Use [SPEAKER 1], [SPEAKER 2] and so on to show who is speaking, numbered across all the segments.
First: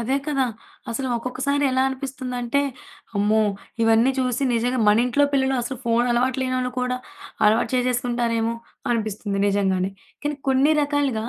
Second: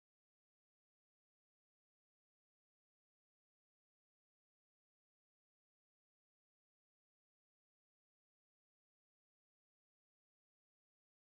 [SPEAKER 1] అదే కదా! అసలు ఒక్కొక్కసారి ఎలా అనిపిస్తుందంటే, అమ్మో! ఇవన్నీ చూసి నిజంగా, మనింట్లో పిల్లలు అసలు ఫోనలవాటు లేనోళ్ళు కూడా, అలవాటు చేసేసుకుంటారేమో! అనిపిస్తుంది నిజంగానే. కానీ, కొన్ని రకాలుగా,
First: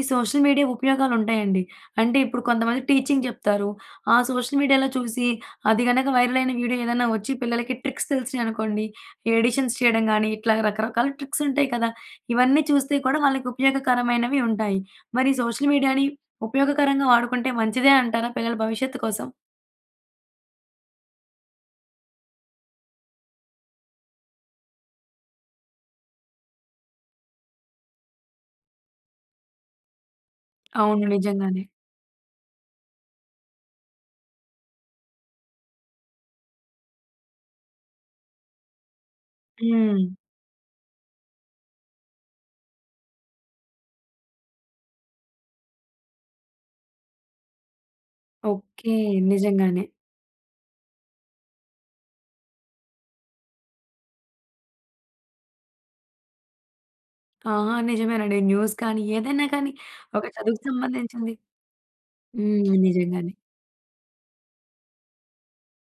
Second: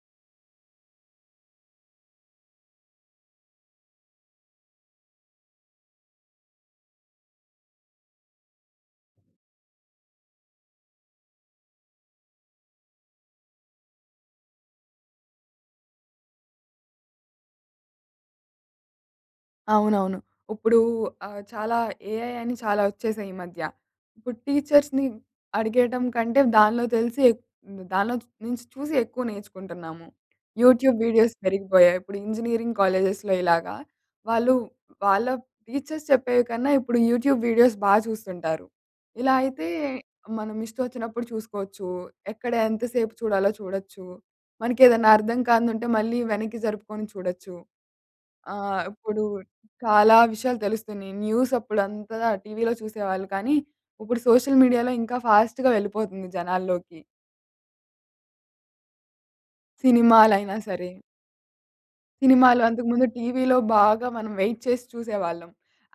[SPEAKER 1] ఈ సోషల్ మీడియా ఉపయోగాలుంటాయండి. అంటే, ఇప్పుడు కొంతమంది టీచింగ్ జెప్తారు, ఆ సోషల్ మీడియాలో చూసి, అది గనక వైరలయిన వీడియో ఏదన్నా వచ్చి, పిల్లలకి ట్రిక్స్ తెలిసినియి అనుకోండి, ఈ ఎడిషన్స్ చేయడం గానీ, ఇట్లాగ రకరకాల ట్రిక్సుంటాయి కదా! ఇవన్నీ చూస్తే కూడా, వాళ్ళకుపయోగకరమైనవి ఉంటాయి. మరి సోషల్ మీడియాని ఉపయోగకరంగా వాడుకుంటే, మంచిదే అంటారా? పిల్లల భవిష్యత్తు కోసం.
[SPEAKER 2] అవునవును. ఉప్పుడూ ఆహ్, చాలా ఏఐ అని చాలా ఒచ్చేసాయి ఈ మధ్య. ఇప్పుడు టీచర్స్‌ని అడిగేయటంకంటే, దానిలో తెలిసి ఎక్ హ్మ్. దానిలోంచి నించి చూసి ఎక్కువ నేర్చుకుంటున్నాము. యూట్యూబ్
[SPEAKER 1] అవును.
[SPEAKER 2] వీడియోస్
[SPEAKER 1] నిజంగానే.
[SPEAKER 2] పెరిగిపోయాయి, ఇప్పుడు ఇంజినీరింగ్ కాలేజెస్‌లో ఇలాగా, వాళ్ళు వాళ్ళ టీచర్స్ చెప్పేవి కన్నా, ఇప్పుడు యూట్యూబ్ వీడియోస్ బా చూస్తుంటారు. ఇలా అయితే,
[SPEAKER 1] హ్మ్.
[SPEAKER 2] మనం ఇష్టమోచ్చినప్పుడు చూసుకోవచ్చూ, ఎక్కడ ఎంత సేపు చూడాలో చూడొచ్చు, మనకేదన్నా అర్థం కానిదుంటే, మళ్ళీ వెనక్కి జరుపుకొని చూడొచ్చు. ఆహ్,
[SPEAKER 1] ఓకే.
[SPEAKER 2] ఇప్పుడూ
[SPEAKER 1] నిజంగానే.
[SPEAKER 2] కాలా విషయాలు తెలుస్తున్నియి. న్యూసప్పుడంతా టీవీలో చూసేవాళ్ళు, కానీ, ఉప్పుడు సోషల్ మీడియాలో ఇంకా ఫాస్ట్‌గా వెళ్ళిపోతుంది జనాల్లోకి.
[SPEAKER 1] ఆ! నిజమేనండి, న్యూస్ కానీ, ఏదైనా కానీ, ఒక
[SPEAKER 2] సినిమాలయినా
[SPEAKER 1] చదువుకి
[SPEAKER 2] సరే.
[SPEAKER 1] సంబంధించింది.
[SPEAKER 2] సినిమాలు,
[SPEAKER 1] హ్మ్.
[SPEAKER 2] అంతకు ముందు
[SPEAKER 1] నిజంగానే.
[SPEAKER 2] టీవీలో బాగా మనం వెయిట్ చేసి చూసేవాళ్ళం.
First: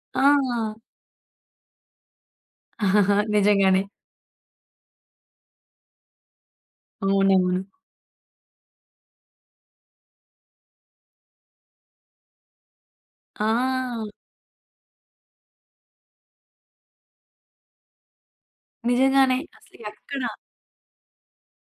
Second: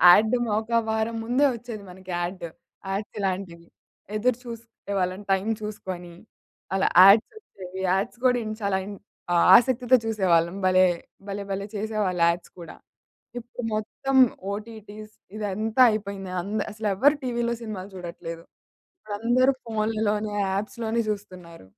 [SPEAKER 2] యాడ్డేమో
[SPEAKER 1] ఆ!
[SPEAKER 2] ఒక వారం ముందే ఒచ్చేది మనకి యాడ్డు. యాడ్సిలాంటివి.
[SPEAKER 1] నిజంగానే.
[SPEAKER 2] ఎదురు చూస్తుండే వాళ్ళం టైం చూసుకొని. అలా
[SPEAKER 1] అవునవును.
[SPEAKER 2] యాడ్సొచ్చేవి, యాడ్స్ గూడా ఇన్ చాలా ఇన్ ఆసక్తితో చూసేవాళ్ళం. భలే! భలే భలే! చేసేవాళ్ళు యాడ్స్ కూడా. ఇప్పుడు
[SPEAKER 1] ఆ!
[SPEAKER 2] మొత్తం ఓటీటీస్ ఇదంతా అయిపోయింది అంద్ అసలెవ్వరు టీవీలో సినిమాలు జూడట్లేదు.
[SPEAKER 1] నిజంగానే.
[SPEAKER 2] ఇప్పుడందరు
[SPEAKER 1] అసలు ఎక్కడా
[SPEAKER 2] ఫోనుల్లోనే, యాప్స్‌లోనే జూస్తున్నారు.